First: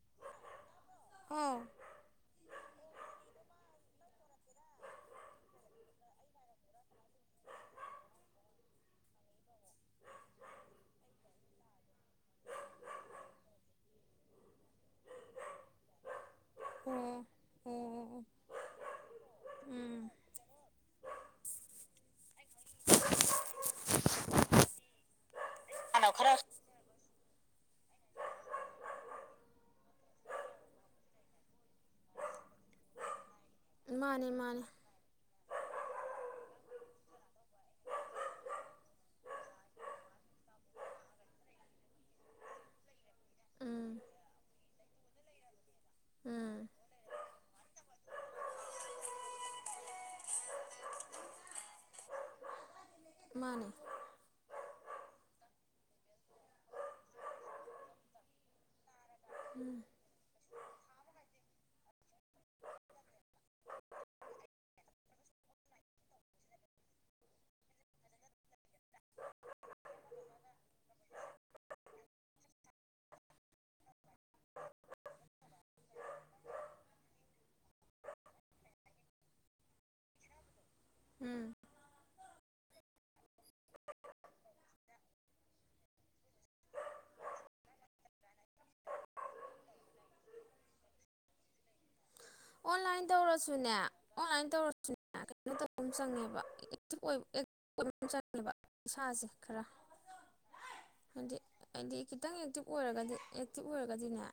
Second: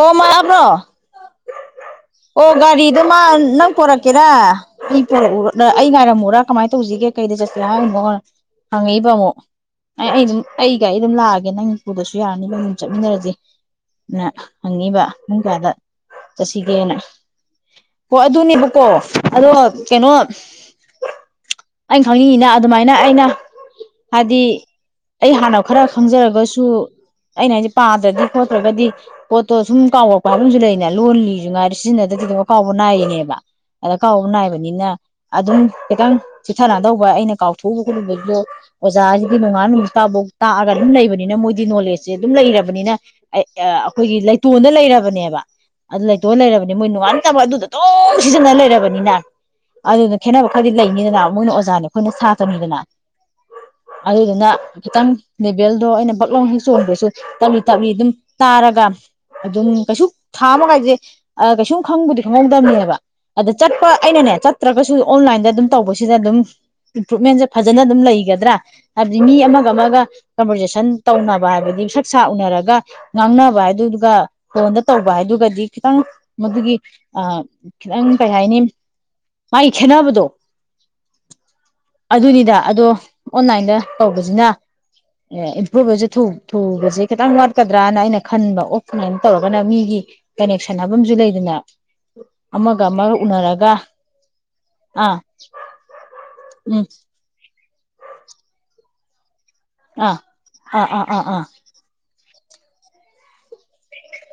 ꯑꯣ ꯃꯥꯇꯥꯕ꯭ꯔꯣ꯫ ꯑꯥꯎ ꯑꯣ ꯒꯥꯔꯤꯗꯨ ꯃꯥ ꯅꯪ ꯄꯣꯔꯛꯀꯦꯔ ꯑꯩ ꯄꯣꯔꯛꯎ ꯑꯩ ꯉꯥꯏꯔꯝꯃꯨꯔꯥ ꯀꯃꯥꯏꯅ ꯇꯧꯁꯤꯒꯦ ꯀꯩꯗ ꯆꯠꯁꯦ ꯍꯥꯏꯃꯣꯅ ꯍꯪꯉꯛꯏꯕ ꯑꯃꯨꯛ ꯑꯩ ꯑꯩ ꯑꯗꯨꯝ ꯑꯩꯒꯥꯏ ꯑꯗꯨꯝ ꯂꯥꯛꯑꯒꯦ ꯅꯪ ꯄꯨꯨꯗꯁꯨ ꯌꯥꯔꯅꯤ ꯅꯪ ꯑꯗꯨꯝ ꯆꯠꯃꯤꯟꯅꯔꯁꯦꯅ꯫ ꯍꯪꯉꯤꯕ ꯄꯨꯡ ꯀꯌꯥꯗ ꯆꯠꯁꯤꯒꯦꯅ ꯑꯣ ꯀꯣ ꯑꯣ ꯑꯗꯨꯅꯦꯕꯀꯣ ꯑꯗꯣ ꯎꯝ ꯀꯩꯅꯣ ꯑꯩꯅ ꯈꯪꯅꯤꯡꯉꯤꯅ ꯑꯗꯨꯃꯥꯏꯅ ꯑꯩꯅ ꯍꯥꯏꯗꯤ ꯑꯩ ꯍꯥꯟꯅ ꯈꯔ ꯈꯪꯖꯔꯒꯁꯨ꯫ ꯑꯩꯅ ꯍꯥꯏꯁꯦ ꯄꯥꯗ꯭ꯔꯗꯤ ꯈꯣꯠꯇ꯭ꯔꯒꯗꯤ꯫ ꯄꯣꯠꯇꯣ ꯁꯨꯝ ꯀꯥꯎꯔꯛꯄ ꯍꯥꯏꯕꯃꯁꯨ ꯂꯩꯅ ꯂꯣꯟ ꯂꯤꯁꯨ ꯉꯥꯏꯔꯦ ꯁꯤꯖꯤꯟꯅꯗ꯭ꯔꯗꯤ ꯑꯗꯨꯝ ꯀꯥꯎꯕ ꯅꯥꯏꯔꯤꯅꯦꯕ꯫ ꯑꯀꯥꯎꯕ ꯃꯥꯅꯦ ꯃꯥꯅꯦ ꯅꯥꯏꯕꯅꯤꯅ ꯑꯗꯨꯝ ꯈꯤꯇꯪ ꯆꯤꯊ ꯅꯥꯟꯗꯧꯕ꯫ ꯑꯩꯅ ꯀꯥꯎꯊꯣꯛꯎꯕ ꯈꯣꯠꯂꯨꯕꯁꯨ ꯑꯣꯖꯥꯁꯤꯗꯤ ꯅꯣꯡꯉꯥꯟ ꯅꯨꯃꯤꯠꯇꯥꯐꯥꯎ ꯇꯥꯛ ꯑꯒ ꯑꯗꯨꯝ ꯂꯩꯕꯅꯤꯅ ꯃꯣꯏꯗꯤ ꯅꯣꯂꯦꯖꯁꯦ ꯑꯗꯨꯝ ꯂꯩꯔꯕꯅꯤꯅ ꯎꯝ ꯑꯩꯈꯣꯏꯒꯤ ꯂꯩꯇꯣꯟꯗ ꯂꯩꯔꯕꯅꯦꯕ꯫ ꯑꯗꯨ ꯂꯩꯇꯣꯏ ꯎꯝ ꯂꯩꯔꯕꯅꯦ ꯃꯣꯏ ꯅꯣꯉꯥꯟꯇꯥꯕꯥꯎ ꯑꯗꯨꯗ ꯑꯗꯨꯝ ꯁꯤꯖꯤꯟꯅ ꯂꯩꯔꯕꯅꯤꯅ ꯑꯗꯨꯅ꯫ ꯈꯦꯠꯅꯕ ꯈꯔꯗꯤ ꯂꯩꯅꯤꯗꯅ ꯃꯣꯏꯅ ꯑꯣꯖꯥꯅꯦ ꯑꯩꯈꯣꯏꯅ ꯁꯥꯇꯔꯅꯤꯗꯅ꯫ ꯃꯥꯅꯦ ꯑꯗꯨꯗꯨꯅ ꯈꯤꯇꯪ ꯂꯦꯕꯦꯜ꯫ ꯑꯗꯣ ꯑꯩꯅ ꯕꯛꯂꯥꯎꯅ ꯍꯦꯛ ꯆꯣꯡꯕꯁꯨ ꯇꯞꯂꯤ ꯇꯞꯂꯤ ꯑꯗꯨꯝ ꯇꯥꯔꯒ꯫ [inaudible] ꯑꯗꯨꯝ ꯎꯝ ꯀꯩꯁꯨ ꯊꯥ ꯑꯃꯒꯥꯏꯁꯦ ꯑ ꯀꯩꯁꯨꯝ ꯈꯪꯕꯨꯗꯤ ꯈꯪꯍꯧꯗꯝꯅꯦꯕ ꯑꯗ ꯆꯠꯄ ꯑꯩꯅꯅꯦ ꯆꯠꯇ꯭ꯔꯒꯁꯨ ꯑꯣꯟꯂꯥꯏꯟꯗ ꯑꯗꯨꯝ ꯇꯧꯕꯁꯤꯗ ꯑꯗꯨꯝ ꯏꯝꯄ꯭ꯔꯨꯨꯞꯃꯦꯟꯁꯦ ꯐꯖꯅ ꯑꯗꯨꯝ ꯂꯩꯒꯗ꯭ꯔꯥ ꯍꯥꯏꯕꯗꯤ ꯃꯤ ꯑꯃꯒ ꯑꯃꯒ ꯀꯟꯚꯔꯖꯦꯁꯟ ꯇꯧꯅꯕ ꯍꯥꯏꯕꯗꯤ ꯁꯛ ꯁꯥ ꯎꯅꯔꯒ ꯉꯥꯡꯅꯕ ꯍꯥꯏ ꯑꯗꯨꯒ ꯐꯣꯟꯗ ꯇꯧꯕ ꯍꯥꯏꯗꯨꯒꯗꯤ ꯈꯤꯇꯪ ꯃꯗꯨꯒꯤ ꯑ ꯈꯤꯇꯪ ꯀꯩ ꯍꯥꯏꯅꯤ ꯃꯥꯒꯤ ꯈꯦꯠꯅꯕꯗꯣ ꯎꯝ ꯑꯗꯨꯅꯤꯗ ꯑꯗꯣ꯫ [inaudible] ꯑꯣꯟꯂꯥꯏꯟꯗ ꯇꯧꯕꯁꯤꯅ ꯏꯝꯄ꯭ꯔꯨꯚ ꯊꯨ ꯊꯨꯕꯁꯦ ꯈꯤꯇꯪ ꯋꯥꯠꯀꯗ꯭ꯔꯥꯅ ꯑꯩꯅ ꯈ ꯑꯣꯐꯂꯥꯏꯟ ꯇꯧꯔꯒꯅ ꯃꯤꯒꯤ ꯀꯅꯦꯛꯁꯟ ꯍꯥꯏꯕꯃꯁꯨ ꯂꯩꯗꯅ꯫ [inaudible] ꯑꯃꯒ ꯑꯣꯟꯂꯥꯏꯟ ꯑꯃꯒ ꯎꯅꯔꯒ ꯇꯧꯔꯁꯨꯅꯦ ꯑꯣꯟꯂꯥꯏꯟ ꯇꯧꯔꯁꯨꯅꯦ ꯑꯥ ꯀꯩꯅꯣ ꯇꯧꯕ ꯑꯃ ꯆꯪꯉꯦꯕ ꯎꯝ ꯑꯦꯛꯇꯤꯕ [unintelligible] ꯏꯁꯥꯁꯦ ꯈꯔ ꯑꯥ ꯑꯥ ꯑꯥ ꯑꯥ ꯍꯥꯏꯗꯤ ꯑꯥ ꯍꯥꯏꯗꯤ ꯈꯤꯇꯪ ꯑꯦꯛꯇꯤꯞ ꯑꯣꯏꯔꯒꯗꯤ ꯑꯦꯛꯇꯤꯞ ꯑꯣꯏꯔꯒꯗꯤꯅꯦ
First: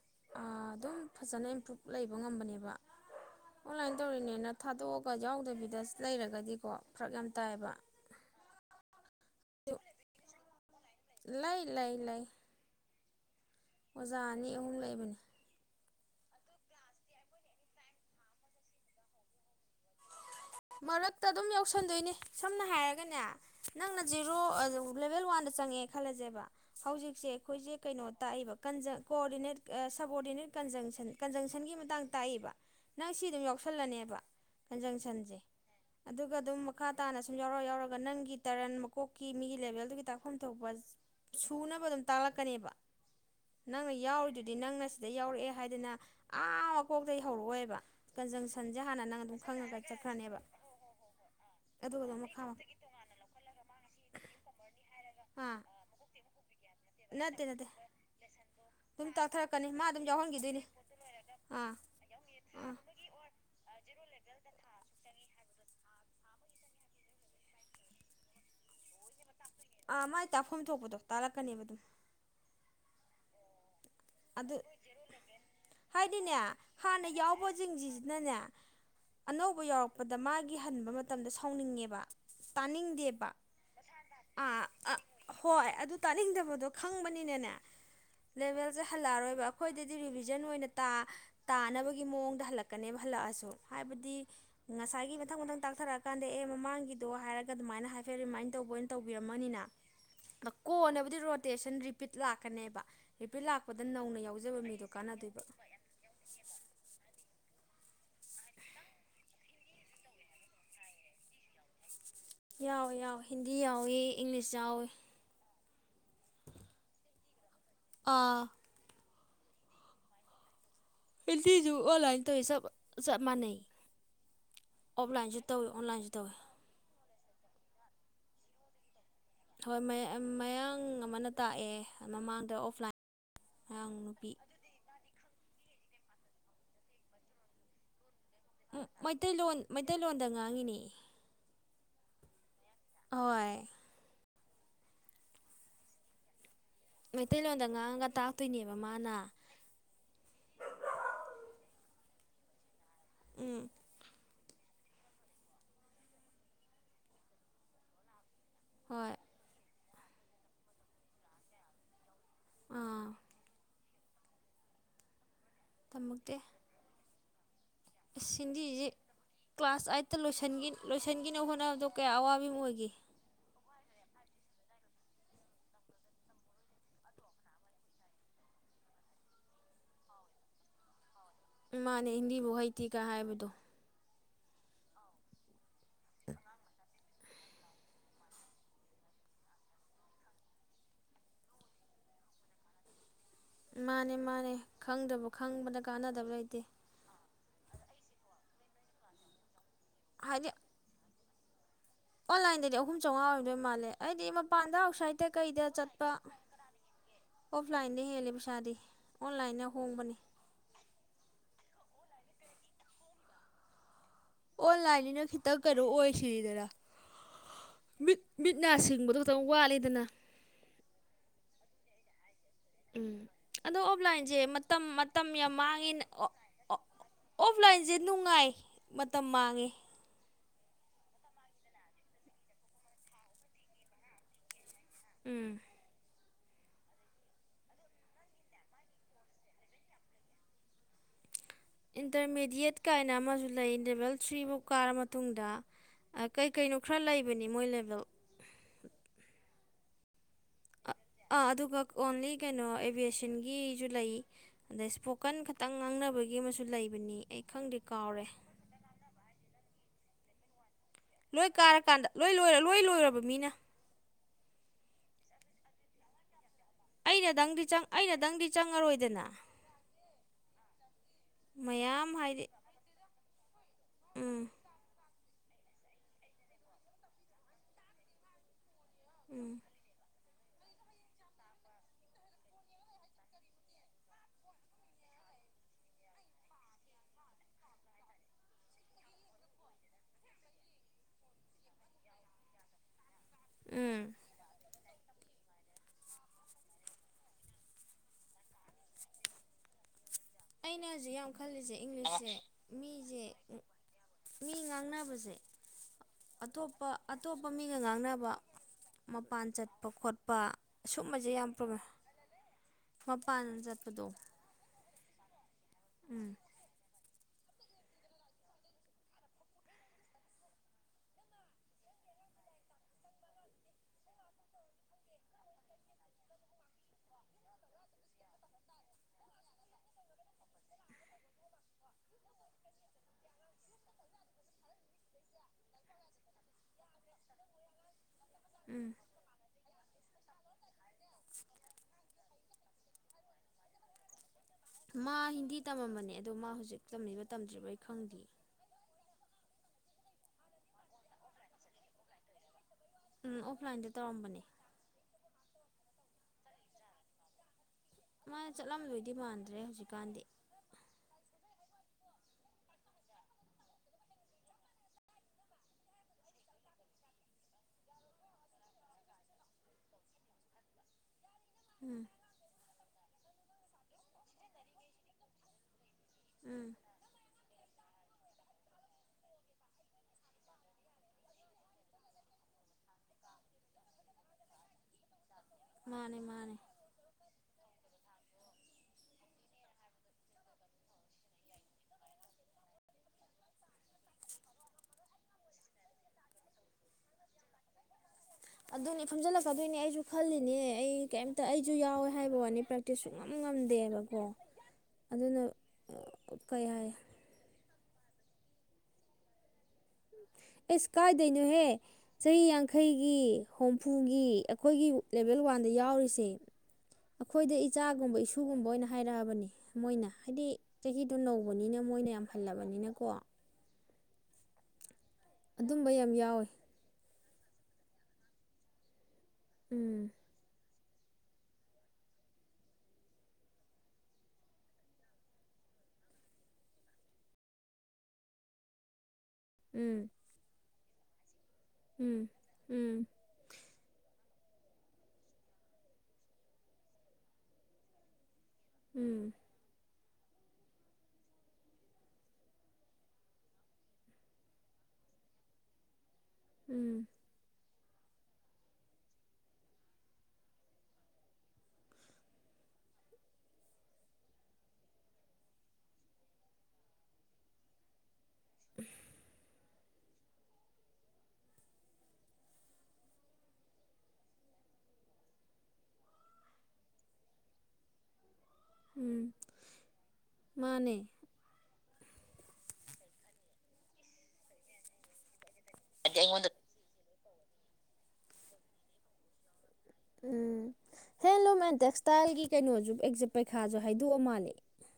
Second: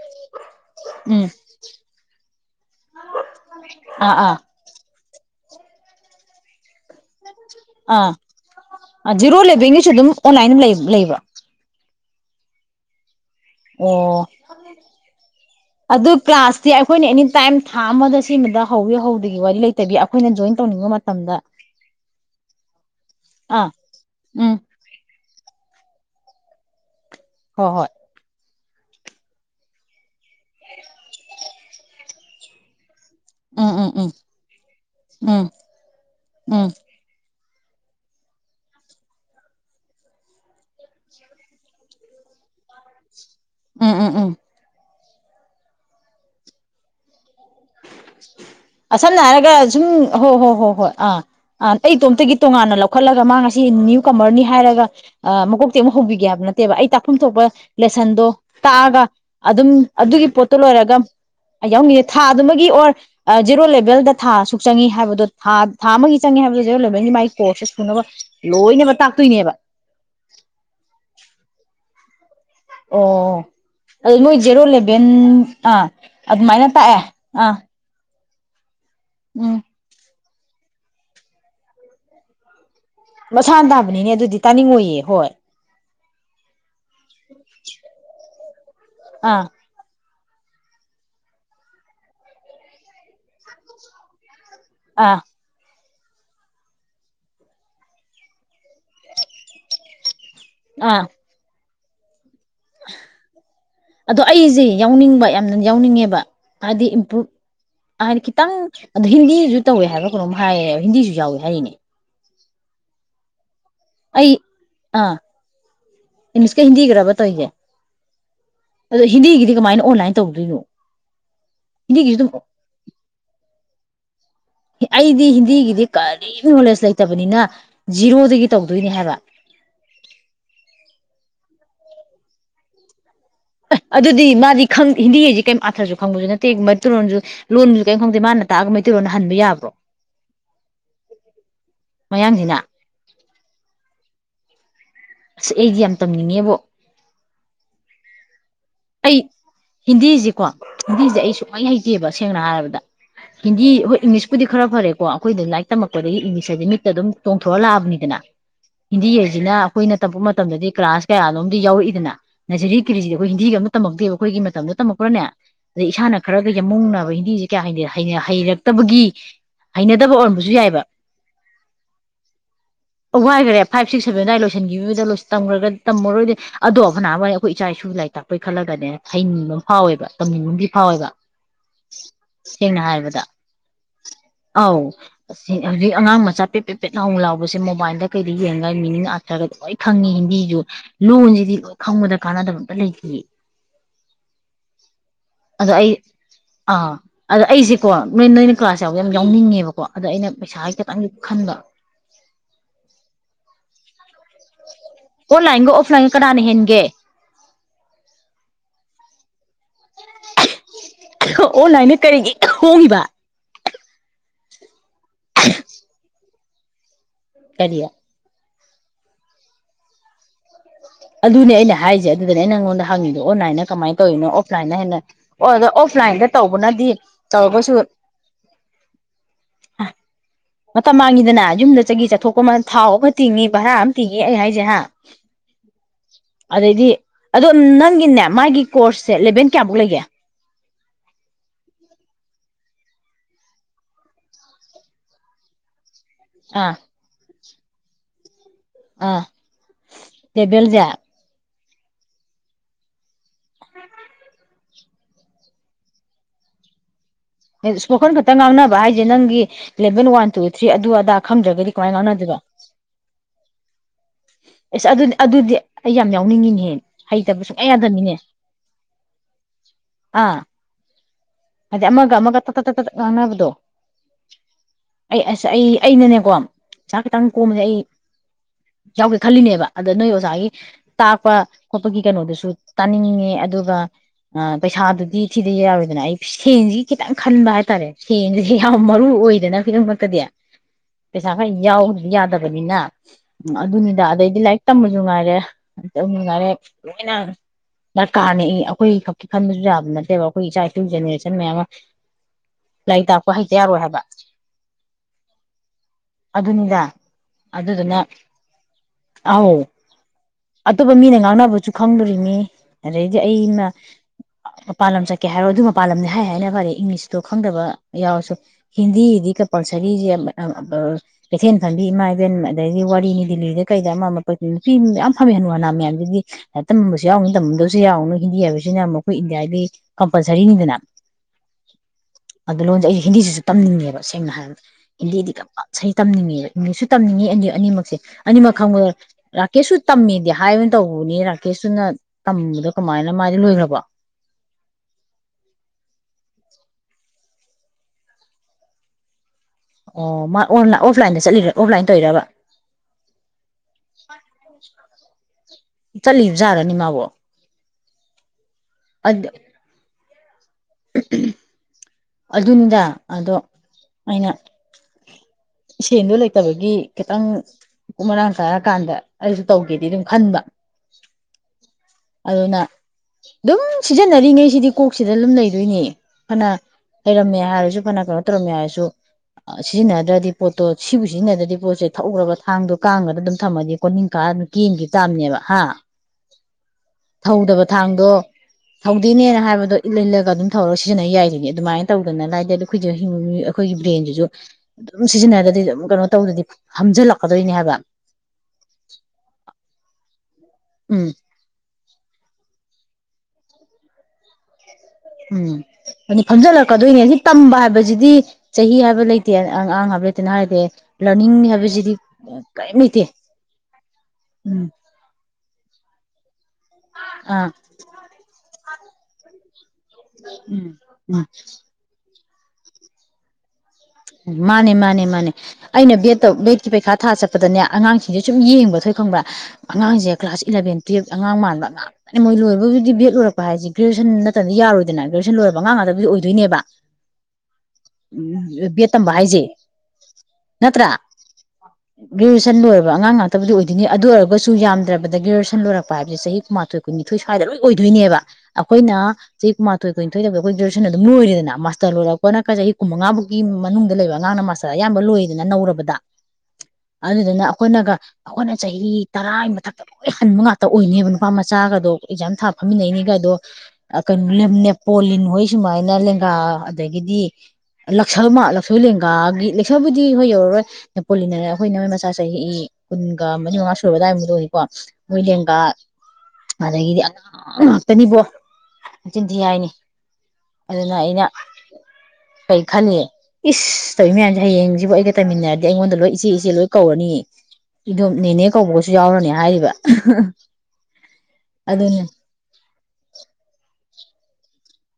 ꯑꯗꯨꯝ ꯎꯝ ꯐꯖꯅ ꯏꯝꯄ꯭ꯔꯨꯚ ꯂꯩꯕ ꯉꯝꯕꯅꯦꯕ ꯑꯣꯟꯂꯥꯏꯟ ꯑꯥ ꯇꯧꯔꯤꯅꯦ ꯑꯥ ꯊ ꯇꯣꯛꯑꯒ ꯌꯥꯎꯗꯕꯤꯗ ꯂꯩꯔꯒꯗꯤꯀꯣ ꯐꯔꯛ ꯌꯥꯝ ꯇꯥꯏꯌꯦꯕ ꯑꯥ ꯖꯤꯔꯣ ꯂꯩꯕꯒꯤꯁꯨ ꯑꯗꯨꯝ ꯑꯣꯟꯂꯥꯏꯟ ꯑꯗꯨꯝ ꯂꯩꯕ ꯂꯩ ꯂꯩ ꯂꯩ ꯑꯣꯖꯥ ꯑꯣ ꯑꯅꯤ ꯑꯍꯨꯝ ꯂꯩꯕꯅꯦ ꯑꯗꯨ ꯀ꯭ꯂꯥꯁꯇꯤ ꯑꯩꯈꯣꯏꯅ ꯑꯦꯅꯤꯇꯥꯏꯝ ꯊꯥ ꯑꯃꯗ ꯁꯤꯃꯗ ꯍꯧꯋꯤ ꯍꯧꯗꯒꯤ ꯋꯥꯔꯤ ꯂꯩꯇꯕꯤ ꯑꯩꯈꯣꯏꯅ ꯖꯣꯏꯟ ꯇꯧꯅꯤꯡꯕ ꯃꯔꯛꯇ ꯃꯇꯝꯗ ꯑꯗꯨꯝ ꯌꯥꯧꯁꯟꯗꯣꯏꯅꯤ ꯁꯝꯅ ꯍꯥꯏꯔꯒꯅꯦ ꯑꯥ ꯅꯪꯅ ꯖꯦꯔꯣ ꯎꯝ ꯂꯦꯚꯦꯜ ꯋꯥꯟ ꯆꯪꯉꯦ ꯈꯜꯂꯁꯦꯕꯍꯧꯖꯤꯛ ꯁꯦ ꯍꯣꯏ ꯑꯩꯈꯣꯏꯁꯦ ꯍꯣꯏ ꯀꯩꯅꯣ ꯇꯥꯛꯏꯕ ꯀꯣꯑꯣꯗꯤꯅꯦꯠ ꯁꯕꯑꯣꯔꯗꯤꯅꯦꯠ ꯀꯟꯖꯁꯟ ꯀꯟꯖꯪꯁꯟꯒꯤ ꯃꯇꯥꯡ ꯇꯥꯛꯏꯕ ꯅꯪ ꯁꯤ ꯑꯗꯨꯝ ꯎꯝ ꯎꯝ ꯎꯝ ꯌꯥꯎꯁꯜꯂꯅꯦꯕ ꯀꯟꯖꯪꯁꯟꯁꯦ ꯎꯝ ꯑꯗꯨꯒ ꯑꯗꯨꯝ ꯎꯝ ꯃꯈꯥ ꯇꯥꯅ ꯁꯨꯝ ꯌꯥꯎꯔ ꯌꯥꯎꯔꯒ ꯅꯪꯒꯤ ꯇꯔꯟ ꯃꯀꯣꯛꯀꯤ ꯃꯤꯒꯤ ꯂꯦꯚꯦꯜꯗꯨꯒꯤ ꯇꯥꯛꯐꯝ ꯊꯣꯛꯄ ꯁꯨꯅꯕ ꯑꯗꯨꯝ ꯇꯥꯛꯂꯛꯀꯅꯦꯕ ꯎꯝ ꯅꯪꯅ ꯎꯝ ꯎꯝ ꯌꯥꯎꯔꯤꯗꯨꯗꯤ ꯅꯪꯅ ꯁꯤꯗ ꯌꯥꯎꯔꯛꯑꯦ ꯍꯥꯏꯗꯅ ꯑꯥ ꯃꯀꯣꯛꯇꯒꯤ ꯍꯧꯔꯛꯑꯣꯏꯕ ꯀꯟꯖꯪꯁꯟꯁꯦ ꯍꯥꯟꯅ ꯅꯪ ꯑꯗꯨꯝ ꯈꯪꯅꯒꯥꯏ ꯆꯠꯈ꯭ꯔꯅꯦꯕ ꯍꯣꯏ ꯍꯣ ꯍꯣꯏ ꯑꯥ ꯑꯥ ꯑꯩ ꯑꯗꯨꯒ ꯑꯗꯨꯝ ꯏꯇꯣꯝꯇꯒꯤ ꯃꯈꯥ ꯃꯈꯥ ꯇꯣꯉꯥꯟꯅ ꯂꯧꯈꯠꯂꯒ ꯃꯥ ꯉꯁꯤ ꯅꯅꯤꯌꯨ ꯀꯝꯃꯔꯅꯤ ꯍꯥꯏꯔꯒ ꯑꯥ ꯃꯀꯣꯛꯇꯤ ꯑꯃꯨꯛ ꯍꯧꯕꯤꯒꯦ ꯍꯥꯏꯕ ꯅꯠꯇꯦꯕ ꯑꯩ ꯇꯥꯛ ꯐꯝ ꯅꯠꯇꯦ ꯊꯣꯛꯄ ꯅꯠꯇꯦ ꯂꯦꯁꯟꯗꯣ ꯇꯥꯛꯑꯒ ꯑꯗꯨꯝ ꯇꯥꯛꯊꯔꯛꯀꯅꯤ ꯑꯗꯨꯝ ꯃꯥ ꯑꯗꯨꯒꯤ ꯄꯣꯠꯇꯣ ꯌꯥꯎꯍꯟꯈꯤꯗꯣꯏꯅꯤ ꯂꯣꯏꯔꯒ ꯑꯥ ꯌꯥꯎꯅꯤꯡꯅꯦ ꯊꯥ ꯑꯗꯨꯃꯛ ꯑꯥ ꯖꯦꯔꯣ ꯂꯦꯚꯦꯜꯗ ꯊꯥ ꯑꯁꯨꯛ ꯆꯪꯏꯤ ꯍꯥꯏꯕꯗꯣ ꯊꯥ ꯊꯥ ꯑꯃꯒꯤ ꯆꯪꯏꯤ ꯍꯥꯏꯕꯗꯣ ꯖꯦꯔꯣ ꯂꯦꯚꯦꯜꯒꯤ ꯃꯥꯒꯤ ꯀꯣꯔꯁꯁꯦ ꯊꯨꯅꯕ ꯂꯣꯏꯅꯃꯛ ꯇꯥꯛꯇꯣꯏꯅꯦꯕ ꯑꯥ ꯃꯥꯏ ꯇꯥꯐꯝ ꯊꯣꯛꯄꯗꯣ ꯇꯥꯂꯛꯀꯅꯦꯕ ꯑꯗꯨꯝ ꯑꯣ ꯅꯣꯏ ꯑꯗꯨ ꯖꯦꯔꯣꯂꯦꯚꯦꯟ ꯑꯥ ꯑꯗꯨꯃꯥꯏꯅ ꯇꯥꯛꯑꯦ ꯑꯥ ꯅ ꯅꯦ ꯎꯝ ꯑꯅꯎꯕ ꯌꯥꯑꯣꯕꯥ ꯑ ꯗꯗ ꯃꯥꯒꯤ ꯍꯟꯕ ꯃꯇꯝꯗ ꯁꯥꯎꯅꯤꯡꯉꯦꯕ ꯇꯥꯅꯤꯡ ꯃꯁꯥꯅ ꯇꯥꯕꯅꯤꯅꯦ ꯑꯗꯨꯗꯤ ꯇꯥꯅꯤꯡꯉꯣꯏꯌꯦ ꯍꯣꯏ ꯇꯅꯤꯛꯗꯕꯗꯣ ꯈꯪꯕꯅꯤꯅꯅꯦ ꯂꯦꯕꯦꯜ ꯁꯦ ꯑꯥ ꯍꯜꯂꯛꯑꯔꯣꯏꯕ ꯑꯩꯈꯣꯏꯗꯗꯤ ꯖꯟ ꯇꯥꯅ ꯇꯥꯅꯕꯒꯤ ꯃꯑꯣꯡꯗ ꯍꯜꯂꯛꯀꯅꯦꯕ ꯍꯂꯛꯑꯁꯨ ꯍꯥꯏꯕꯗꯤ ꯑꯥ ꯉꯁꯥꯏꯒꯤ ꯃꯊꯪ ꯃꯊꯪ ꯇꯥꯛꯊꯔꯛꯑꯒꯦ ꯍꯥꯏ ꯀꯥꯟꯗ ꯑꯦ ꯃꯃꯥꯡꯒꯤꯗꯣ ꯍꯥꯏꯔꯒ ꯑꯗꯨꯃꯥꯏꯅ ꯍꯥꯏꯐꯦꯠ ꯔꯤꯃꯥꯏꯟ ꯇꯧꯕ ꯑꯣꯏꯅ ꯇꯧꯕꯤꯔꯝꯃꯅꯤꯅ ꯑ ꯑꯥ ꯀꯣꯟꯅꯕꯨꯗꯤ ꯔꯣꯇꯦꯁꯟ ꯥꯂꯛ ꯀꯅꯦꯕ ꯑꯗꯣ ꯑꯩꯁꯦ ꯌꯥꯎꯅꯤꯡꯕ ꯌꯥꯝꯅ ꯌꯥꯎꯅꯤꯡꯉꯦꯕ ꯍꯥꯏꯗꯤ ꯏꯝꯄ꯭ꯔꯨꯨꯞ ꯍꯥꯏꯗꯤ ꯈꯤꯇꯪ ꯑꯗ ꯍꯤꯟꯗꯤꯁꯨ ꯇꯧꯋꯦ ꯍꯥꯏꯕ ꯀꯩꯅꯣꯝ ꯍꯥꯏ ꯍꯤꯟꯗꯤꯁꯨ ꯌꯥꯎꯋꯦ ꯍꯥꯏꯔꯤꯅꯦ ꯌꯥꯎꯋꯦ ꯌꯥꯎꯋꯦ ꯍꯤꯟꯗꯤ ꯌꯥꯎꯋꯤ ꯑꯩ ꯏꯪꯂꯤꯁ ꯌꯥꯎꯋꯤ ꯑꯥ ꯏꯪꯂꯤꯁ ꯀ ꯍꯤꯟꯗꯤ ꯒꯔꯕ ꯇꯣꯏꯦꯁ‌ꯦ ꯑꯥ ꯑꯗ ꯍꯤꯟꯗꯤꯒꯤꯗꯤ ꯀꯃꯥꯏꯅ ꯑꯣꯟꯂꯥꯏꯟ ꯇꯧꯗꯣꯏꯅꯣ ꯍꯤꯟꯗꯤꯁꯨꯨ ꯍꯤꯟꯗꯤꯒꯤꯁꯨ ꯑꯣꯟꯂꯥꯏꯟ ꯑꯗꯨꯝ ꯇꯧꯋ‌ꯦ ꯆꯞ ꯆꯞ ꯃꯥꯟꯅꯩ ꯑꯩꯗꯤ ꯑꯣꯐꯂꯥꯏꯟꯁꯨ ꯇꯧꯋꯤ ꯍꯤꯟꯗꯤꯒꯤꯗꯤ ꯑꯣꯟꯂꯥꯏꯟꯁꯨ ꯇꯧꯋꯤ ꯀꯔꯤꯝ ꯅꯣꯂꯦꯖ ꯂꯩꯇ‌ꯦ ꯇꯕꯅꯤꯅ ꯖꯤꯔꯣꯗꯒꯤ ꯇꯧꯗꯣꯏꯅꯤ ꯍꯥꯏꯕ ꯍꯣꯏ ꯃꯌꯥꯡ ꯑꯃꯅ ꯇꯥꯛꯑꯦ ꯃꯃꯥꯡꯗ ꯑꯣꯐꯂꯥꯏꯟ ꯃꯌꯥꯡ ꯑꯗꯨꯗꯤ ꯅꯨꯄꯤ ꯃꯥꯗꯤ ꯍꯤꯟꯗꯤ ꯍꯧꯖꯤꯛ ꯀꯩꯝ ꯑꯥꯊꯔꯁꯨ ꯈꯪꯕꯁꯨ ꯅꯠꯇꯦ ꯃꯩꯇꯩꯔꯣꯟꯁꯨ ꯂ‌ꯣꯟꯁꯨ ꯈꯪꯗꯦ ꯃꯥꯅ ꯇꯥꯛꯑꯒ ꯎꯝ, ꯃꯩꯇꯩꯔꯣꯟꯗ ꯍꯟꯕ ꯃꯩꯇꯩꯂꯣꯟ ꯌꯥꯕ꯭ꯔꯣ ꯃꯩꯇꯩꯂꯣꯟꯗ ꯉꯥꯡꯉꯤꯅꯦ ꯃꯌꯥꯡꯁꯤꯅ ꯍꯣꯏ ꯑꯁ ꯑꯩꯗꯤ ꯌꯥꯝ ꯇꯝꯅꯤꯡꯉꯦꯕꯣ ꯃꯇꯩꯂ‌ꯣꯟꯗ ꯉꯥꯡꯉꯒ ꯇꯥꯛ ꯑꯩ ꯍꯤꯟꯗꯤꯁꯤꯀꯣ ꯍꯤꯟꯗꯤꯁꯦ ꯑꯩ ꯁꯨꯡꯍꯩ ꯍꯩꯇꯦꯕ ꯁꯦꯡꯅ ꯍꯥꯏꯔꯕꯗ ꯍꯤꯟꯗꯤ ꯎꯝ ꯍ‌ꯣꯏ ꯏꯪꯂꯤꯁ ꯀꯨꯗꯤ ꯈꯔ ꯐꯔꯦꯀꯣ ꯑꯩꯈꯣꯏꯗ ꯂꯥꯏꯔꯤꯛ ꯇꯝꯃꯛꯄꯗꯒꯤ ꯏꯪꯂꯤꯁ ꯍꯥꯏꯗꯤ ꯃꯤꯠꯇ ꯑꯗꯨꯝ ꯆꯣꯡꯊꯣꯔ ꯂꯥꯛꯑꯕꯅꯤꯗꯅ ꯍꯤꯟꯗꯤ ꯍꯣꯏ ꯍꯥꯏꯁꯤꯅ ꯑꯩꯈꯣꯏꯅ ꯇꯝꯕ ꯃꯇꯝꯗꯗꯤ ꯀ꯭ꯂꯥꯁ ꯀꯌꯥꯅ‌ꯣꯝꯗꯩ ꯌꯥꯎꯔꯛꯏꯗꯅ ꯅꯖꯔꯤ ꯑꯥ ꯀꯔꯤꯁꯤꯗꯤ ꯑꯩꯈ‌ꯣꯏ ꯍꯤꯟꯗꯤꯒ ꯇꯝꯃꯛꯇꯦꯕ ꯑꯩꯈꯣꯏꯒꯤ ꯃꯇꯝꯗ ꯇꯝꯃꯛꯄ꯭ꯔꯣꯅꯦ ꯑꯗꯩ ꯏꯁꯥꯅ ꯇꯝꯃꯛꯇꯦ ꯈꯔꯒ ꯌꯥꯝ ꯃꯨꯅꯕ‌ꯩ ꯑꯁ ꯍꯤꯟꯗꯤꯁꯤ ꯀ꯭ꯂꯥꯁ ꯍꯩꯅꯗꯕ ꯑꯥꯏꯠꯇ ꯑꯣꯏꯔꯝꯕꯁꯨ ꯌꯥꯏꯕ ꯂꯣꯏꯁꯤꯟꯈꯤꯅꯕ ꯍꯣꯠꯅꯕꯗꯣ ꯀꯌꯥ ꯑꯋꯥꯕꯤꯅꯣ ꯑꯣꯏꯒꯦ ꯋꯥꯏꯈꯔꯦ ꯐꯥꯏꯚ ꯁꯤꯛꯁ ꯁꯕꯦꯟ ꯑꯗꯨ꯭ꯋꯥꯏꯗ ꯂꯣꯏꯁꯤꯟꯈꯤꯕꯗ ꯇꯝꯈ꯭ꯔꯒ ꯇꯝꯃꯔꯣꯏꯗꯤ ꯑꯗꯣ ꯐꯉꯝ ꯑꯩꯈꯣꯏꯏꯆꯥ ꯏꯁꯨ ꯂꯩꯇ ꯄꯣꯏꯈꯠꯂꯒꯅꯦ ꯍꯩꯅꯤꯡꯕ ꯑꯃ ꯐꯥꯎꯋꯦꯕ ꯇꯝꯅꯤꯡꯕꯗꯤ ꯐꯥꯎꯋꯦꯕ ꯃꯥꯅꯦ ꯍꯤꯟꯗꯤꯕꯨ ꯍꯩꯇꯦꯒ ꯍꯥꯏꯕꯗꯣ ꯑꯥꯎ ꯁꯤ ꯍꯧꯖꯤꯛ ꯑꯉꯥꯡ ꯃꯆꯥ ꯄꯦꯠ ꯄꯦꯠ ꯂꯥꯎ ꯂꯥꯎꯕꯁꯦ ꯃꯣꯕꯥꯏꯜꯗ ꯀꯩꯗ ꯌꯦꯡꯉꯒ ꯃꯤꯅꯤꯡ ꯑꯥꯠꯊ꯭ꯔꯒꯗꯤ ꯂꯣꯏ ꯈꯪꯉꯤ ꯍꯤꯟꯗꯤꯁꯨ ꯂꯣꯟꯁꯤꯗꯤ ꯂꯣꯏ ꯈꯪꯕꯗ ꯀꯥꯟꯅꯗꯕ ꯑꯝꯇ ꯂꯩꯇꯌꯦ ꯃꯥꯅꯦ ꯃꯥꯅꯦ ꯈꯪꯗꯕ ꯈꯪꯕꯅ ꯀꯥꯟꯅꯗꯕ ꯂꯩꯇꯦ ꯑꯗ ꯑꯩꯁꯦꯀꯣ ꯅꯣꯏ ꯅꯣꯏꯅ ꯀ꯭ꯂꯥꯁꯦ ꯌꯥꯎꯕꯗꯦ ꯌꯥꯝ ꯌꯥꯎꯅꯤꯡꯉꯦꯕꯀꯣ ꯀꯣ ꯑꯗ ꯑꯩꯅ ꯍꯥꯏꯗꯤ ꯄꯩꯁꯥꯥꯁ ꯈꯤꯇꯪ ꯈꯟꯕ ꯑꯣꯟꯂꯥꯏꯟꯗꯗꯤ ꯑꯍꯨꯝ ꯆꯥꯝꯃꯉꯥ ꯑꯣꯏꯔꯝꯗꯣꯏ ꯃꯥꯜꯂꯦ ꯑꯩꯗꯤ ꯃꯄꯥꯟꯗ ꯑꯥꯎꯠꯁꯥꯏꯗꯠꯇ ꯀꯩꯗ ꯑꯣꯟꯂꯥꯏꯟꯒ ꯆꯠꯄ ꯑꯣꯐꯂꯥꯏꯟꯒ ꯀꯅꯥꯅ ꯍꯦꯟꯒꯦ ꯑꯣꯐꯂꯥꯏꯟꯗ ꯍꯦꯜꯂꯦ ꯄꯩꯁꯥꯗꯤ ꯑꯣꯟꯂꯌ꯭ꯥꯟꯅ ꯍꯣꯡꯕꯅꯤ ꯑꯣꯟꯂꯥꯏꯟꯅ ꯀꯔꯤꯒꯤ ꯍꯣꯡꯉꯤ ꯕ ꯑꯣꯟꯂꯌ꯭ꯥꯟ ꯑꯩꯅ ꯈꯤꯇꯪ ꯀꯔꯣ ꯑꯣꯏ ꯁꯤꯔꯤꯗꯔ ꯀꯔꯤꯌꯥ ꯃꯤꯠ ꯅꯥ ꯁꯤꯡꯕꯗꯣ ꯈꯤꯇꯪ ꯋꯥꯠꯂꯤꯦꯗꯅ ꯑꯗꯨꯅꯦ ꯑꯩꯅ ꯍꯥꯏꯖ ꯑꯗꯨꯗꯅ ꯑꯩ ꯅꯪꯉꯣꯟꯗ ꯎꯝ ꯍꯪꯉꯤꯗꯣ ꯑꯣꯟꯂꯥꯏꯟꯅ ꯑꯗꯣ ꯀꯃꯥꯏꯅ ꯇꯧꯔꯤꯅꯣ ꯑꯣꯐꯂꯥꯏꯟꯁꯦ ꯑꯣꯐꯂꯥꯏꯟꯅ ꯃꯇꯝ ꯍꯦꯟꯅ ꯃꯇꯝ ꯑꯣ ꯌꯥꯝ ꯑꯗꯣ ꯃꯥꯡꯉꯤꯅ ꯑꯣꯐꯂꯥꯏꯟꯗ ꯇꯧꯕꯅꯗꯤ ꯇꯧꯔꯒꯁꯨ ꯑꯣꯐꯂꯥꯏꯟꯁꯦ ꯅꯨꯡꯉꯥꯏ ꯃꯇꯝ ꯃꯥꯡꯉꯤ ꯃꯇꯝ ꯃꯥꯡꯉꯤꯗꯅ ꯌꯨꯝꯗ ꯆꯒꯤ ꯆꯠꯊꯣꯛꯄ ꯑꯃ ꯊꯥꯎ ꯑꯃ ꯇꯤꯡꯉꯤ ꯚꯔꯥ ꯑꯃ ꯇꯤꯡꯉꯦ ꯑꯩ ꯍꯥꯏꯁꯦꯍ ꯎꯝ ꯑꯗꯩꯗꯤ ꯑꯗꯣ ꯅꯪꯒꯤꯅꯦ ꯃꯥꯒꯤ ꯀꯣꯔꯁꯁꯦ ꯂꯦꯚꯦꯟ ꯀꯌꯥꯃꯨꯛ ꯂꯩꯒꯦ ꯏꯟꯇꯔꯃꯦꯗꯤꯌꯦꯠ ꯀꯥꯏꯅ ꯑꯃꯁꯨ ꯂꯩ ꯂꯦꯕꯦꯜ ꯊ꯭ꯔꯤꯕ ꯐꯥꯎ ꯀꯥꯔ ꯃꯇꯨꯡꯗ ꯑ ꯀꯩ ꯑꯥ ꯀꯩꯅꯣ ꯈꯔ ꯂꯩꯕꯅꯤ ꯅꯤꯡꯅꯤꯃꯣꯏ ꯂꯦꯕꯣ ꯂꯦꯕꯦꯜꯖ ꯑꯗꯨꯒ ꯑꯣꯟꯂꯤ ꯀꯩꯅꯣ ꯑꯦꯕꯤꯌꯦꯁꯟꯒꯤꯁꯨ ꯂꯩ ꯑꯗꯩ ꯁ꯭ꯄꯣꯀꯟ ꯈꯇꯪ ꯉꯥꯡꯅꯕꯒꯤ ꯑꯃꯁꯨ ꯂꯩꯕꯅꯤ ꯑꯩ ꯈꯪꯗꯦ ꯏꯁꯄꯣꯀꯜ ꯀꯥꯎꯔꯦ ꯈꯛꯇ ꯉꯥꯡꯅꯕ ꯍꯥꯏꯁꯦ ꯅꯪꯒꯤ ꯏꯂꯦꯚꯦꯟ ꯋꯥꯟ ꯢꯅꯥꯎꯗꯤꯕꯜ ꯂꯣꯏ ꯀꯥꯔꯀꯥꯟꯗ ꯂꯣꯏ ꯂꯣꯏꯔ ꯂꯣꯏ ꯂꯣꯏꯔꯕ ꯃꯤꯅ ꯑꯦꯁ ꯑꯗꯨ ꯑꯗꯨꯗꯤ ꯑꯩ ꯌꯥꯝ ꯌꯥꯎꯅꯤꯡꯉꯤꯍꯦ ꯑꯩꯅꯗꯪꯗꯤ ꯑꯩꯅꯗꯪꯗꯤ ꯆꯪꯉꯔꯣꯏꯗꯅ ꯑꯗ ꯑꯃꯃꯒ ꯃꯌꯥꯝ ꯑꯃꯃꯒ ꯍꯥꯏꯗꯤ ꯇ ꯇ ꯀꯥꯟꯕꯗꯣ ꯎꯝ ꯑꯩ ꯑꯁ ꯑꯩ ꯑꯩꯅꯅꯦꯀꯣ ꯆꯥꯛ ꯈꯤꯇꯪ ꯀꯣꯝꯕꯅꯦ ꯑꯩ ꯌꯥꯎꯒꯦ ꯈꯜꯂꯤꯅꯦꯕ ꯑꯗ ꯅꯣꯏ ꯑꯣꯖꯥꯒꯤ ꯇꯥꯛꯄ ꯈꯣꯠꯄꯒꯤ ꯀꯩꯅꯣꯗꯨꯁꯨ ꯇꯥꯅꯤꯡꯉꯦ ꯑꯗꯨꯒ ꯄꯩꯁꯥꯗꯨꯗꯤ ꯊꯤꯗ ꯌꯥꯎꯔꯦꯗꯅ ꯑꯩ ꯁꯦꯟꯁꯤꯒꯤ ꯈꯤꯇꯪ ꯈꯟꯕ ꯍꯥꯏꯇꯥꯔꯦ ꯁꯦꯟꯁꯤꯗꯤ ꯌꯥꯝ ꯃꯔꯨ ꯑꯣꯏꯗꯅ ꯈꯨꯗꯃꯛꯇꯗꯤ ꯄꯩꯁꯥ ꯈꯔ ꯌꯥꯎꯕꯗꯤ ꯌꯥꯗꯕꯅꯤꯅ ꯑꯗꯨꯅꯤꯗ ꯎꯝ ꯑꯗꯩꯗꯤ ꯂꯥꯏꯔꯤꯛ ꯇꯝꯕꯁꯨ ꯉꯥꯏꯔꯦ ꯇꯁꯨ ꯉꯥꯏꯔꯦ ꯂꯣꯏꯅ ꯗꯔꯀꯥꯔꯅꯦ ꯑꯩꯈꯣꯏ ꯈꯛꯀꯤ ꯈꯟꯕꯁꯨ ꯌꯥꯕ ꯅꯠꯇꯦꯕ ꯑꯩꯈꯣꯏ ꯆꯥꯛ ꯑꯩꯅ ꯍꯧꯖꯤꯛ ꯇꯤꯡꯖꯅꯦꯔ ꯌꯥꯝ ꯈꯜꯂꯤꯁꯦ ꯏꯪꯂꯤꯁꯁꯦ ꯃꯤꯁꯦ ꯍꯩꯇ ꯌꯥꯔꯣꯏ ꯍꯥꯏꯕ ꯃꯤ ꯉꯥꯡꯅꯕꯁꯦ ꯑꯗꯨꯅꯤꯗ ꯑꯇꯣꯞꯄ ꯑꯇꯣꯞꯄ ꯃꯤꯒ ꯑꯗꯨꯗꯨꯅ ꯉꯥꯡꯅꯕ ꯃꯄꯥꯟ ꯑꯧ ꯆꯠꯄ ꯈꯣꯠꯄ ꯑꯇꯣꯞꯄ ꯃꯤꯅ ꯑꯁꯨꯝꯕꯁꯦ ꯌꯥꯝ ꯉꯥꯡꯅꯕꯁꯨ ꯄ꯭ꯔꯣꯕꯂꯦꯝ ꯈꯪꯗꯣꯔꯤꯅꯤ ꯃꯄꯥꯟ ꯆꯠꯄꯗꯣ ꯃꯄꯥ ꯂꯝ ꯆꯠꯀꯦ ꯍꯥꯏꯔꯣ ꯑꯗꯨꯒ ꯄꯥꯜꯂꯝꯅꯤ ꯎꯝ ꯍꯥꯏꯅ ꯐꯔꯦ ꯏꯪꯂꯤꯁꯇ ꯑꯣ ꯈꯪꯗꯕ ꯌꯥꯎꯔꯁꯨ ꯍꯤꯟꯗꯤꯗꯤ ꯀꯝꯄꯜꯁꯔꯤꯁꯦ ꯀꯩꯊꯦꯜ ꯐꯝꯕꯤ ꯏꯃꯥ ꯏꯕꯦꯟ ꯑꯩꯗꯤ ꯋꯥꯔꯤꯅꯤ ꯗꯤꯜꯂꯤꯗ ꯀꯩꯗ ꯑꯃ ꯑꯃ ꯅꯨꯄꯤ ꯃꯌꯥꯝ ꯐꯝꯃꯦ ꯍꯅꯨ ꯍꯅꯥ ꯃꯌꯥꯝꯁꯤꯗꯤ ꯂꯥꯏ ꯇꯝꯃꯝꯕꯁꯨ ꯌꯥꯎꯅ ꯇꯝꯃꯗꯁꯨ ꯌꯥꯎꯅꯨ ꯍꯤꯟꯗꯤ ꯍꯥꯏꯕꯁꯤꯅ ꯑꯃꯨꯛ ꯑꯩꯈꯣꯏ ꯏꯟꯗꯤꯌꯥꯗꯤ ꯀꯝꯄꯜꯁꯔꯤꯅꯤꯗꯅ ꯑꯗꯨ ꯂꯣꯟꯁꯦ ꯑꯩꯁꯨ ꯍꯤꯟꯗꯤꯁꯤꯁꯨ ꯇꯝꯅꯤꯡꯉꯦꯕ ꯁꯦꯡꯅ ꯍꯥꯏꯔꯕꯗ ꯍꯤꯟꯗꯤꯗꯤ ꯀ ꯏꯁꯩ ꯇꯝꯅꯤꯡꯉꯦꯕ ꯏꯪꯂꯤꯁꯁꯨ ꯇꯝꯅꯤꯡꯉꯦ ꯑꯅꯤꯃꯛꯁꯦ ꯑꯅꯤꯃꯛ ꯈꯪꯕꯗ ꯎꯝ ꯔꯥꯀꯦꯁꯁꯨ ꯇꯝꯃꯤꯗꯤ ꯍꯥꯏꯅ ꯇꯧꯕꯅꯤ ꯔꯥꯀꯦꯁꯇꯨꯅ ꯇꯝꯕꯗ ꯀꯃꯥꯏꯅ ꯃꯥꯗꯤ ꯂꯣꯏꯈ꯭ꯔꯕ ꯃꯥ ꯍꯤꯟꯗꯤ ꯇꯝꯃꯝꯕꯅꯦ ꯑꯗꯣ ꯃꯥ ꯍꯧꯖꯤꯛ ꯇꯝꯂꯤꯕ ꯇꯝꯗ꯭ꯔꯤꯕꯩ ꯈꯪꯗꯦ ꯑꯣ ꯃꯥ ꯑꯣꯐꯂꯥꯏꯟꯗ ꯆꯠꯂꯤꯔ ꯑꯣꯐꯂꯥꯏꯟ ꯇꯧꯔꯕ ꯎꯝ ꯑꯣꯐꯂꯥꯏꯟꯗ ꯇꯧꯔꯝꯕꯅꯦ ꯆꯠꯂꯤꯕꯖꯥꯔꯅꯤ ꯃꯥꯕꯣ ꯃꯥ ꯆꯠꯂꯝꯗꯣꯏꯗꯤ ꯃꯥꯟꯗ꯭ꯔꯦ ꯍꯧꯖꯤꯛꯀꯥꯟꯗꯤ ꯍ ꯑꯗꯨꯅꯤꯗ ꯑꯗꯣ ꯑꯩꯅ ꯁꯦꯟꯗꯣ ꯂꯩꯇꯕꯒꯤ ꯈꯤꯇꯪ ꯀꯛ ꯃꯔꯥꯡ ꯀꯥꯏꯔꯀꯥꯟꯗ ꯑꯩꯁꯨ ꯇꯧꯒꯦꯗꯤ ꯑꯗꯨꯝ ꯈꯟꯕ ꯎꯝ ꯑꯗꯨꯅ ꯑꯗꯨꯝ ꯁꯤꯖꯤꯟꯅꯔꯤꯉꯩ ꯁꯤꯗꯤ ꯀꯣꯛꯁꯤꯗ ꯑꯗꯨꯝ ꯂꯩꯗꯣꯏꯅꯦ ꯐꯅ ꯎꯝ ꯂꯩꯔꯝꯃꯦ ꯍꯥꯏꯔꯁꯨ ꯀꯅ ꯀꯩꯅꯣ ꯇꯧꯔꯝꯃꯦ ꯍꯥꯏꯔꯁꯨ ꯁꯤꯖꯤꯟꯅꯗ꯭ꯔꯗꯤ ꯄꯣꯠꯇꯣ ꯁꯤꯕꯨ ꯁꯤꯖꯤꯟꯅꯗ꯭ꯔꯗꯤ ꯄꯣꯠꯁꯦ ꯊꯛꯎꯈ꯭ꯔꯕ ꯊꯥꯡꯗꯣ ꯀꯥꯡꯉꯒ ꯑꯗꯨꯝ ꯊꯝꯃꯗꯤ ꯀꯣꯅꯤꯡ ꯀꯥꯔ ꯑꯗꯨꯝ ꯀꯦꯟꯈꯤ ꯆꯥꯝꯅꯦꯕ ꯃꯥꯅꯦ ꯃꯥꯅꯦ ꯊꯧꯗꯕ ꯊꯥꯡꯗꯣ ꯊꯧꯗꯦꯅꯦꯅ ꯍꯥꯏꯕꯗꯣ ꯏꯜ ꯏꯜꯂꯒ ꯑꯗꯨꯝ ꯊꯧꯔꯒ ꯁꯤꯖꯤꯟꯅ ꯌꯥꯏꯗꯣꯏꯅꯤ ꯑꯗꯨꯃꯥꯏꯅ ꯇꯧꯗꯅ ꯂꯩꯏꯗꯤ ꯑꯗꯨꯗ ꯑꯩꯈꯣꯏꯁꯨ ꯍꯤꯡ ꯑꯩꯈꯣꯏꯒꯤ ꯕ꯭ꯔꯦꯟꯗꯨꯁꯨ ꯑꯗꯨꯝ ꯁꯤꯖꯤꯟꯅꯗꯗꯤ ꯑꯗꯨꯝ ꯀꯩꯅꯣ ꯇꯧꯗꯗꯤ ꯍꯥꯝꯖꯤꯜꯂꯛꯀꯗꯣꯏꯅꯦ ꯍꯥꯏꯕ ꯑꯗꯨꯅꯦ ꯐꯝꯖꯤꯜꯂꯛꯀꯗꯣꯏꯅꯦ ꯑꯩꯁꯨ ꯈꯜꯂꯤ ꯅꯦ ꯑꯩ ꯎꯝ ꯀꯩꯝꯇ ꯑꯩꯁꯨ ꯌꯥꯎꯋꯦ ꯍꯥꯏꯕ ꯋꯥꯅꯤ ꯄ꯭ꯔꯦꯛꯇꯤꯁꯁꯨ ꯉꯝ ꯉꯝꯗꯦꯕꯀꯣ ꯑꯗꯨꯅ ꯎꯝ ꯑꯗꯨ ꯀꯩ ꯍꯥꯏ ꯐꯝꯖꯤꯜꯂꯛꯀꯗꯣꯏꯅꯦ ꯁꯤ ꯇꯝꯕ ꯍꯥꯏꯕꯁꯤꯗꯤ ꯗꯤ ꯆꯍꯤ ꯍꯥꯏꯕ ꯂꯩꯇꯦ ꯑꯉꯥꯡ ꯍꯥꯏꯕ ꯂꯩꯇꯦꯅ ꯍꯥꯏꯔꯗꯤ ꯑꯦꯁ ꯂꯔꯅꯤꯡ ꯀꯥꯏꯗꯣꯏꯅꯣꯍꯦ ꯍꯥꯏꯕꯁꯤꯗꯤ ꯆꯍꯤ ꯀꯔꯤꯝ ꯂꯩꯇꯦ ꯌꯥꯡꯈꯩꯒꯤ ꯍꯨꯝꯐꯨꯒꯤ ꯎꯝ ꯑꯩꯈꯣꯏꯒꯤ ꯂꯦꯚꯦꯜ ꯋꯥꯟ ꯑ ꯗꯗ ꯌꯥꯎꯔꯤꯁꯦ ꯑꯥ ꯑꯩꯈꯣꯏꯗ ꯏꯆꯥꯒꯨꯝꯕ ꯏꯁꯨꯒꯨꯝꯕ ꯑꯣꯏꯅ ꯍꯥꯌꯔꯕꯅꯦ ꯍꯥꯌꯅꯥ ꯀꯧꯏ꯫ ꯃꯣꯏꯅ ꯍꯥꯏꯗꯤ ꯎꯝ ꯆꯍꯤꯗꯣ ꯎꯝ ꯅꯧꯕꯅꯤꯅ ꯃꯣꯏꯅ ꯌꯥꯝ ꯍꯜꯂꯕꯥꯅꯤꯅꯥ ꯀꯣ꯫ ꯃꯅꯦ ꯃꯅꯦ ꯃꯅꯦ꯫ ꯑꯗꯨꯝꯕ ꯑꯩꯅꯥ ꯕꯤ. ꯌꯥꯝ ꯑꯦꯗ ꯇ꯭ꯕꯤ ꯌꯥꯎꯋꯦ ꯕꯤ. ꯑꯦꯗ ꯒꯤ ꯄꯦꯏꯈꯥ ꯊ꯭ꯕꯥ ꯆꯇꯄꯥ꯫ ꯈꯄꯗꯅꯦ ꯑꯉꯥꯡꯁꯤꯡꯁꯦ ꯁꯨꯝ ꯌꯦꯡꯕ ꯊꯣꯏ ꯈꯪꯕ꯭ꯔꯥ ꯑꯉ꯭ꯒꯪ ꯁꯦ ꯎꯝ ꯀ꯭ꯂꯥꯁ ꯑꯦꯂꯦꯚꯦꯟ꯫ ꯇꯨꯌꯦꯞ ꯑꯉꯥꯡ ꯃꯥꯟꯕ ꯑꯉꯥꯡꯅꯦ ꯃꯣꯏ ꯂꯣꯏꯕꯕꯨꯗꯤ ꯕꯦꯠ ꯂꯣꯏꯔꯛꯄ ꯍꯥꯏꯁꯤꯦ ꯒ꯭ꯔꯦꯖꯨꯌꯦꯦꯁꯟ ꯃꯇꯝꯗꯤ ꯌꯥꯔꯣꯏꯗꯅ ꯒ꯭ꯔꯦꯖꯨꯌꯦꯁꯟꯣꯏꯔꯕ ꯑꯉꯥꯡ ꯉꯥꯛꯇꯕꯨꯗꯤ ꯑꯣꯏꯗꯣꯏꯅꯦꯕ ꯇꯝꯕ ꯍꯥꯏꯖꯦ ꯎꯝ ꯑꯦꯟ. ꯇꯤ. ꯑꯥꯔ. ꯑꯦ ꯎꯝ ꯒ꯭ꯔꯦꯖꯨꯑꯦꯁꯟ ꯎꯝ ꯂꯣꯏꯔꯕ ꯑꯉꯥꯡ ꯉꯥꯛꯇꯕꯨꯗꯤ ꯑꯣꯏꯗꯣꯏꯅꯤ ꯑꯗꯨ ꯑꯣꯏꯔꯒꯁꯨ ꯇꯨ ꯌꯥꯝꯗ꯭ꯔꯗ ꯒꯦꯖꯨꯦꯁꯟ ꯂꯔꯛꯄ ꯍꯥꯏꯕꯁꯦ ꯆꯍꯤ ꯀꯨꯟꯃꯊꯣꯏ ꯀꯨꯟꯅꯤꯊꯣꯏ ꯁ꯭ꯋꯥꯏꯗ ꯂꯣꯏ ꯑꯣꯏꯗꯣꯏꯅꯦꯕ ꯑꯈꯣꯏꯅꯥ ꯎꯝ ꯆꯥꯍꯤ ꯀꯨꯅꯃꯥ꯫ ꯑꯩꯣꯏꯨꯅꯤꯊꯣꯏꯗ ꯑꯩꯈꯣꯏꯒꯦꯖꯨꯑꯁꯟ ꯑꯗꯨꯝ ꯂꯔꯦꯗꯅꯁꯇꯔ ꯂꯣꯏꯔꯄꯅꯒ ꯆꯍꯤ ꯀꯟꯃꯉꯥꯃꯥꯎꯀꯤ ꯃꯅꯨꯡꯗ ꯂꯩꯕ ꯑꯉꯥꯡꯅ ꯃꯥꯁꯇꯔ ꯑꯌꯥꯝꯕ ꯂꯣꯏꯌꯦꯗꯅ ꯅꯧꯔꯕꯗ ꯎꯝ ꯑꯗꯨ ꯗꯨꯅꯥ꯫ ꯑꯩꯈꯣꯏꯅꯒ ꯑꯩꯈꯣꯏꯅ ꯆꯍꯤ ꯇꯔꯥꯒꯤ ꯃꯊꯛꯇ ꯂꯣꯏ ꯍꯟꯕ ꯉꯥꯛꯇ ꯑꯣꯏꯅꯦꯕ ꯅꯨꯄꯥ ꯃꯆꯥꯒꯗꯣ ꯑꯦꯛꯖꯥꯝ ꯊꯥ ꯐꯝꯃꯤꯟꯅꯩꯅꯤꯒ ꯑꯗꯣ ꯀꯩꯅꯣ ꯅꯦꯄꯣꯂꯤꯟ ꯍꯣꯏ ꯁꯨꯃꯥꯏꯅ ꯂꯦꯡꯒꯥ ꯑꯗꯒꯤꯗꯤ ꯂꯩꯁꯜ ꯂꯁꯣꯏ ꯂꯦꯡꯒꯥꯒꯤ ꯂꯩꯁꯜꯕꯨꯗꯤ ꯍꯣꯏ ꯌꯧꯔꯔꯣꯏ ꯅꯄꯣꯜꯂꯤꯅ ꯑꯩꯈꯣꯏ ꯅ ꯃꯣꯏ ꯃꯆꯥ ꯆꯍꯤ ꯀꯨꯟꯒ ꯃꯔꯤ ꯃꯉꯥ ꯁꯨꯨꯔꯔꯕꯗꯥꯏ ꯑꯃꯨꯛꯗ ꯑꯣꯏꯏꯀꯣ ꯃꯣꯏ ꯂꯦꯡꯒꯥ ꯑꯗꯒꯤꯗꯤ ꯑꯉꯥꯡ ꯉꯥꯛꯇꯅꯤꯕꯣ ꯆꯤꯟ ꯎꯝ ꯊꯤꯌꯦ ꯍꯥꯌꯅꯤ ꯑꯗꯨꯅꯥ ꯃꯥꯅꯦ ꯑꯩꯅꯥ꯫ ꯀꯦꯏ ꯈꯟꯅꯤ꯫ ꯏꯁ ꯇꯧꯏ ꯃꯌꯥꯝꯁꯦ ꯍꯌꯦꯡꯁꯤꯕꯨ ꯑꯩꯒ ꯇꯃꯤꯟꯅꯔꯦ ꯏꯌꯣꯟꯗꯥ ꯂꯣꯏ ꯑꯦꯆꯦ ꯑꯦꯆꯦ ꯂꯣꯏ ꯀ꯭ꯕꯔꯥꯅꯤ꯫ ꯏꯗꯣꯝ ꯅꯦꯅꯦ ꯀꯧꯕꯒꯁꯨ ꯌꯥꯎꯔꯅꯤ ꯍꯥꯏꯔꯤꯕ ꯎꯝ ꯍꯦꯟꯂꯨꯝ ꯑꯦꯟ ꯑꯗꯨꯅꯤ ꯇꯦꯛꯁꯇꯥꯏꯜꯒꯤ ꯀꯩꯅꯣꯁꯨ ꯑꯦꯛꯖꯦ ꯄꯩꯈꯥꯁꯨ ꯍꯥꯏꯗꯣꯔꯥꯕꯥ ꯑꯦꯝ. ꯑꯦꯜ. ꯑꯦꯜ. ꯏ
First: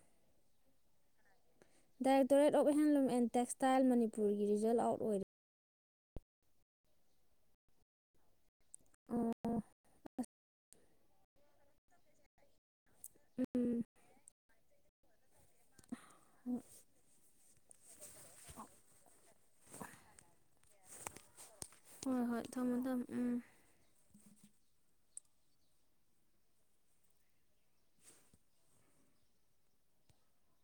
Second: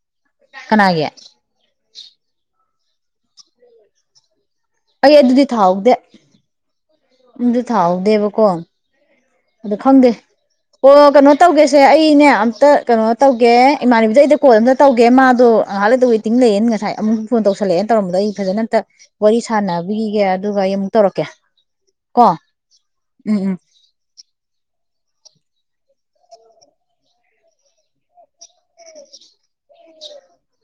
ꯀꯅꯥꯒꯤ꯫ ꯔ ꯇꯔꯦ ꯇꯣꯞ ꯍꯦꯟꯂꯨꯝ ꯑꯦꯟ ꯇꯦꯛꯁꯇꯥꯏꯜ ꯃꯅꯤꯄꯨꯔꯒꯤ ꯔꯤꯖꯜ ꯑꯥꯎꯠ ꯑꯩ ꯑꯣꯏꯔꯦ ꯑꯗꯨꯗꯤ ꯊꯥꯍ꯭ꯑꯣꯗꯦ꯫ [inaudible] ꯎꯝ ꯑꯗꯨ ꯊꯥꯍ꯭ꯑꯣꯗꯦ ꯕꯥ ꯀꯣ꯫ ꯑꯣ ꯑꯗꯨ ꯈꯪꯗꯦ ꯑꯣ ꯀꯩꯅꯣ ꯇꯧꯒꯦꯁꯦ ꯑꯩꯅꯦ ꯑꯝꯇ ꯀꯩꯅꯣ ꯇꯧꯒꯦ ꯎꯝ ꯏꯃꯥꯟꯅꯕꯕꯤꯁꯦ ꯑꯩꯗ ꯀꯣꯜ ꯑꯃꯝ ꯆ ꯇ꯭꯭ꯒꯦ ꯃꯥ ꯑꯗ ꯑꯉꯍꯂꯗ ꯍꯣꯏ ꯇꯤꯡ ꯂꯩꯌꯦꯟ ꯉꯥꯏꯨ ꯐꯣꯟ ꯇꯧ ꯇꯧꯁꯜꯂꯛꯑꯦꯅ ꯇꯧꯔꯝꯕꯗ ꯑꯩ ꯐꯖꯅ ꯑ ꯋꯥꯔꯤ ꯁꯥꯟꯅꯕꯤꯈꯤꯒꯦ ꯑꯗꯨꯒ ꯑꯩ ꯑꯃꯨꯛ ꯇꯧꯔꯛꯀꯦ ꯍꯣꯏ ꯀꯣ ꯍꯣꯏ ꯊꯝꯃꯣ ꯎꯝ ꯊꯝꯃꯣ ꯎꯝ [inaudible]